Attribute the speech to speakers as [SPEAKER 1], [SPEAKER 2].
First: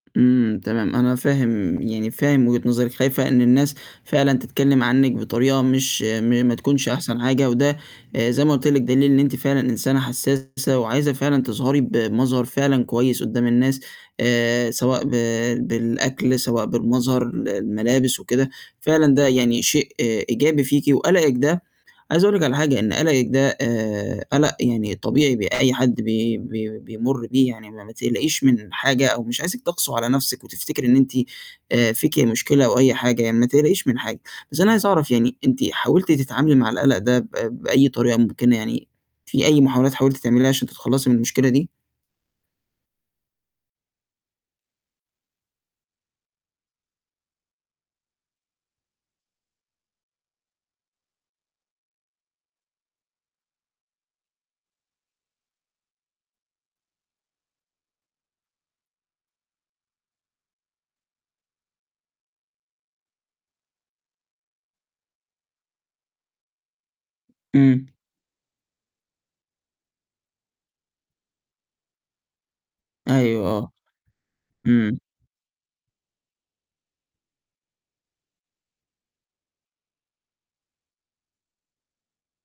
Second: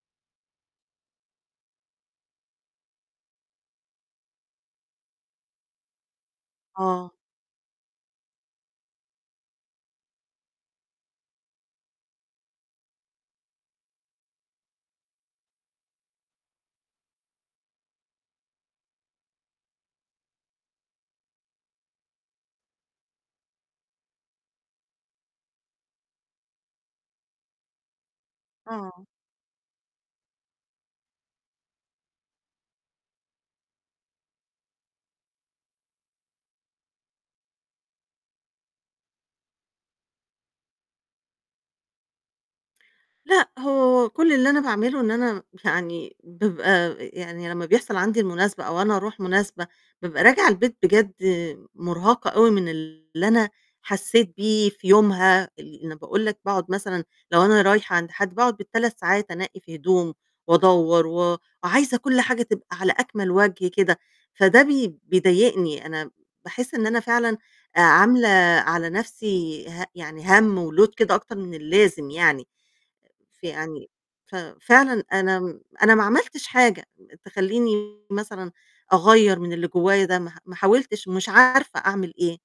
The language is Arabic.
[SPEAKER 1] إمم، تمام. أنا فاهم يعني فاهم وجهة نظرِك، خايفة إن الناس فعلًا تتكلم عنِّك بطريقة مش م ما تكونش
[SPEAKER 2] آه.
[SPEAKER 1] أحسن حاجة، وده آآ زي ما قُلت لِك، دليل إن أنتِ فعلًا إنسانة حسّاسة وعايزة فعلًا تظهري بمظهر فعلًا كويس قدّام الناس، آآ سواء ب بالأكل، سواء بالمظهر، ال الملابس وكده، فعلًا ده يعني شيء إيجابي فيكِ، وقلقِك ده عايز أقول لِك على حاجة، إن قلَقِك ده آآ قلَق يعني طبيعي، بي أي حد بي بي بيمُر بيه، يعني ما ما تقلقيش من
[SPEAKER 2] آه.
[SPEAKER 1] حاجة، أو مش عايزِك تَقسو على نفسِك، وتفتكري إن أنتِ آآ فيكِ مشكلة أو أي حاجة، يعني ما تقلقيش من حاجة، بس أنا عايز أعرف يعني أنتِ حاولتِ تتعاملي مع القلَق ده ب بأي طريقة مُمكنة، يعني في أي محاولات حاولتِ تعمليها، عشان تتخلّصي من المشكلة دي؟
[SPEAKER 2] لأ، هو كُلّ اللي أنا باعمله إن أنا م يعني بابقى آآ يعني لمّا بيحصل عندي المناسبة أو أنا أروح مناسبة، بابقى راجعة البيت بجد مُرهَقة أوي من اللي أنا حسّيت بيه في يومها. اللي أنا باقول لك باقعد مثلًا لو أنا رايحة عند حد باقعُد بال3 ساعات أنقّي في هدوم، وأدوّر، و عايزة كل حاجة تبقى على أكمَل وَجه كده، فده بي بيضايقني، أنا باحس إن أنا فعلًا آآ
[SPEAKER 1] امم.
[SPEAKER 2] عاملة على نفسي ه يعني هَم وload كده أكتر من اللازم يعني،
[SPEAKER 1] أيوه، آه.
[SPEAKER 2] فيعني ف فعلًا
[SPEAKER 1] امم.
[SPEAKER 2] أنا أنا ما عملتش حاجة تخلّيني مثلًا أغيّر من اللي جوّايا ده، ما ما حاولتش ومش عارفة أعمل إيه.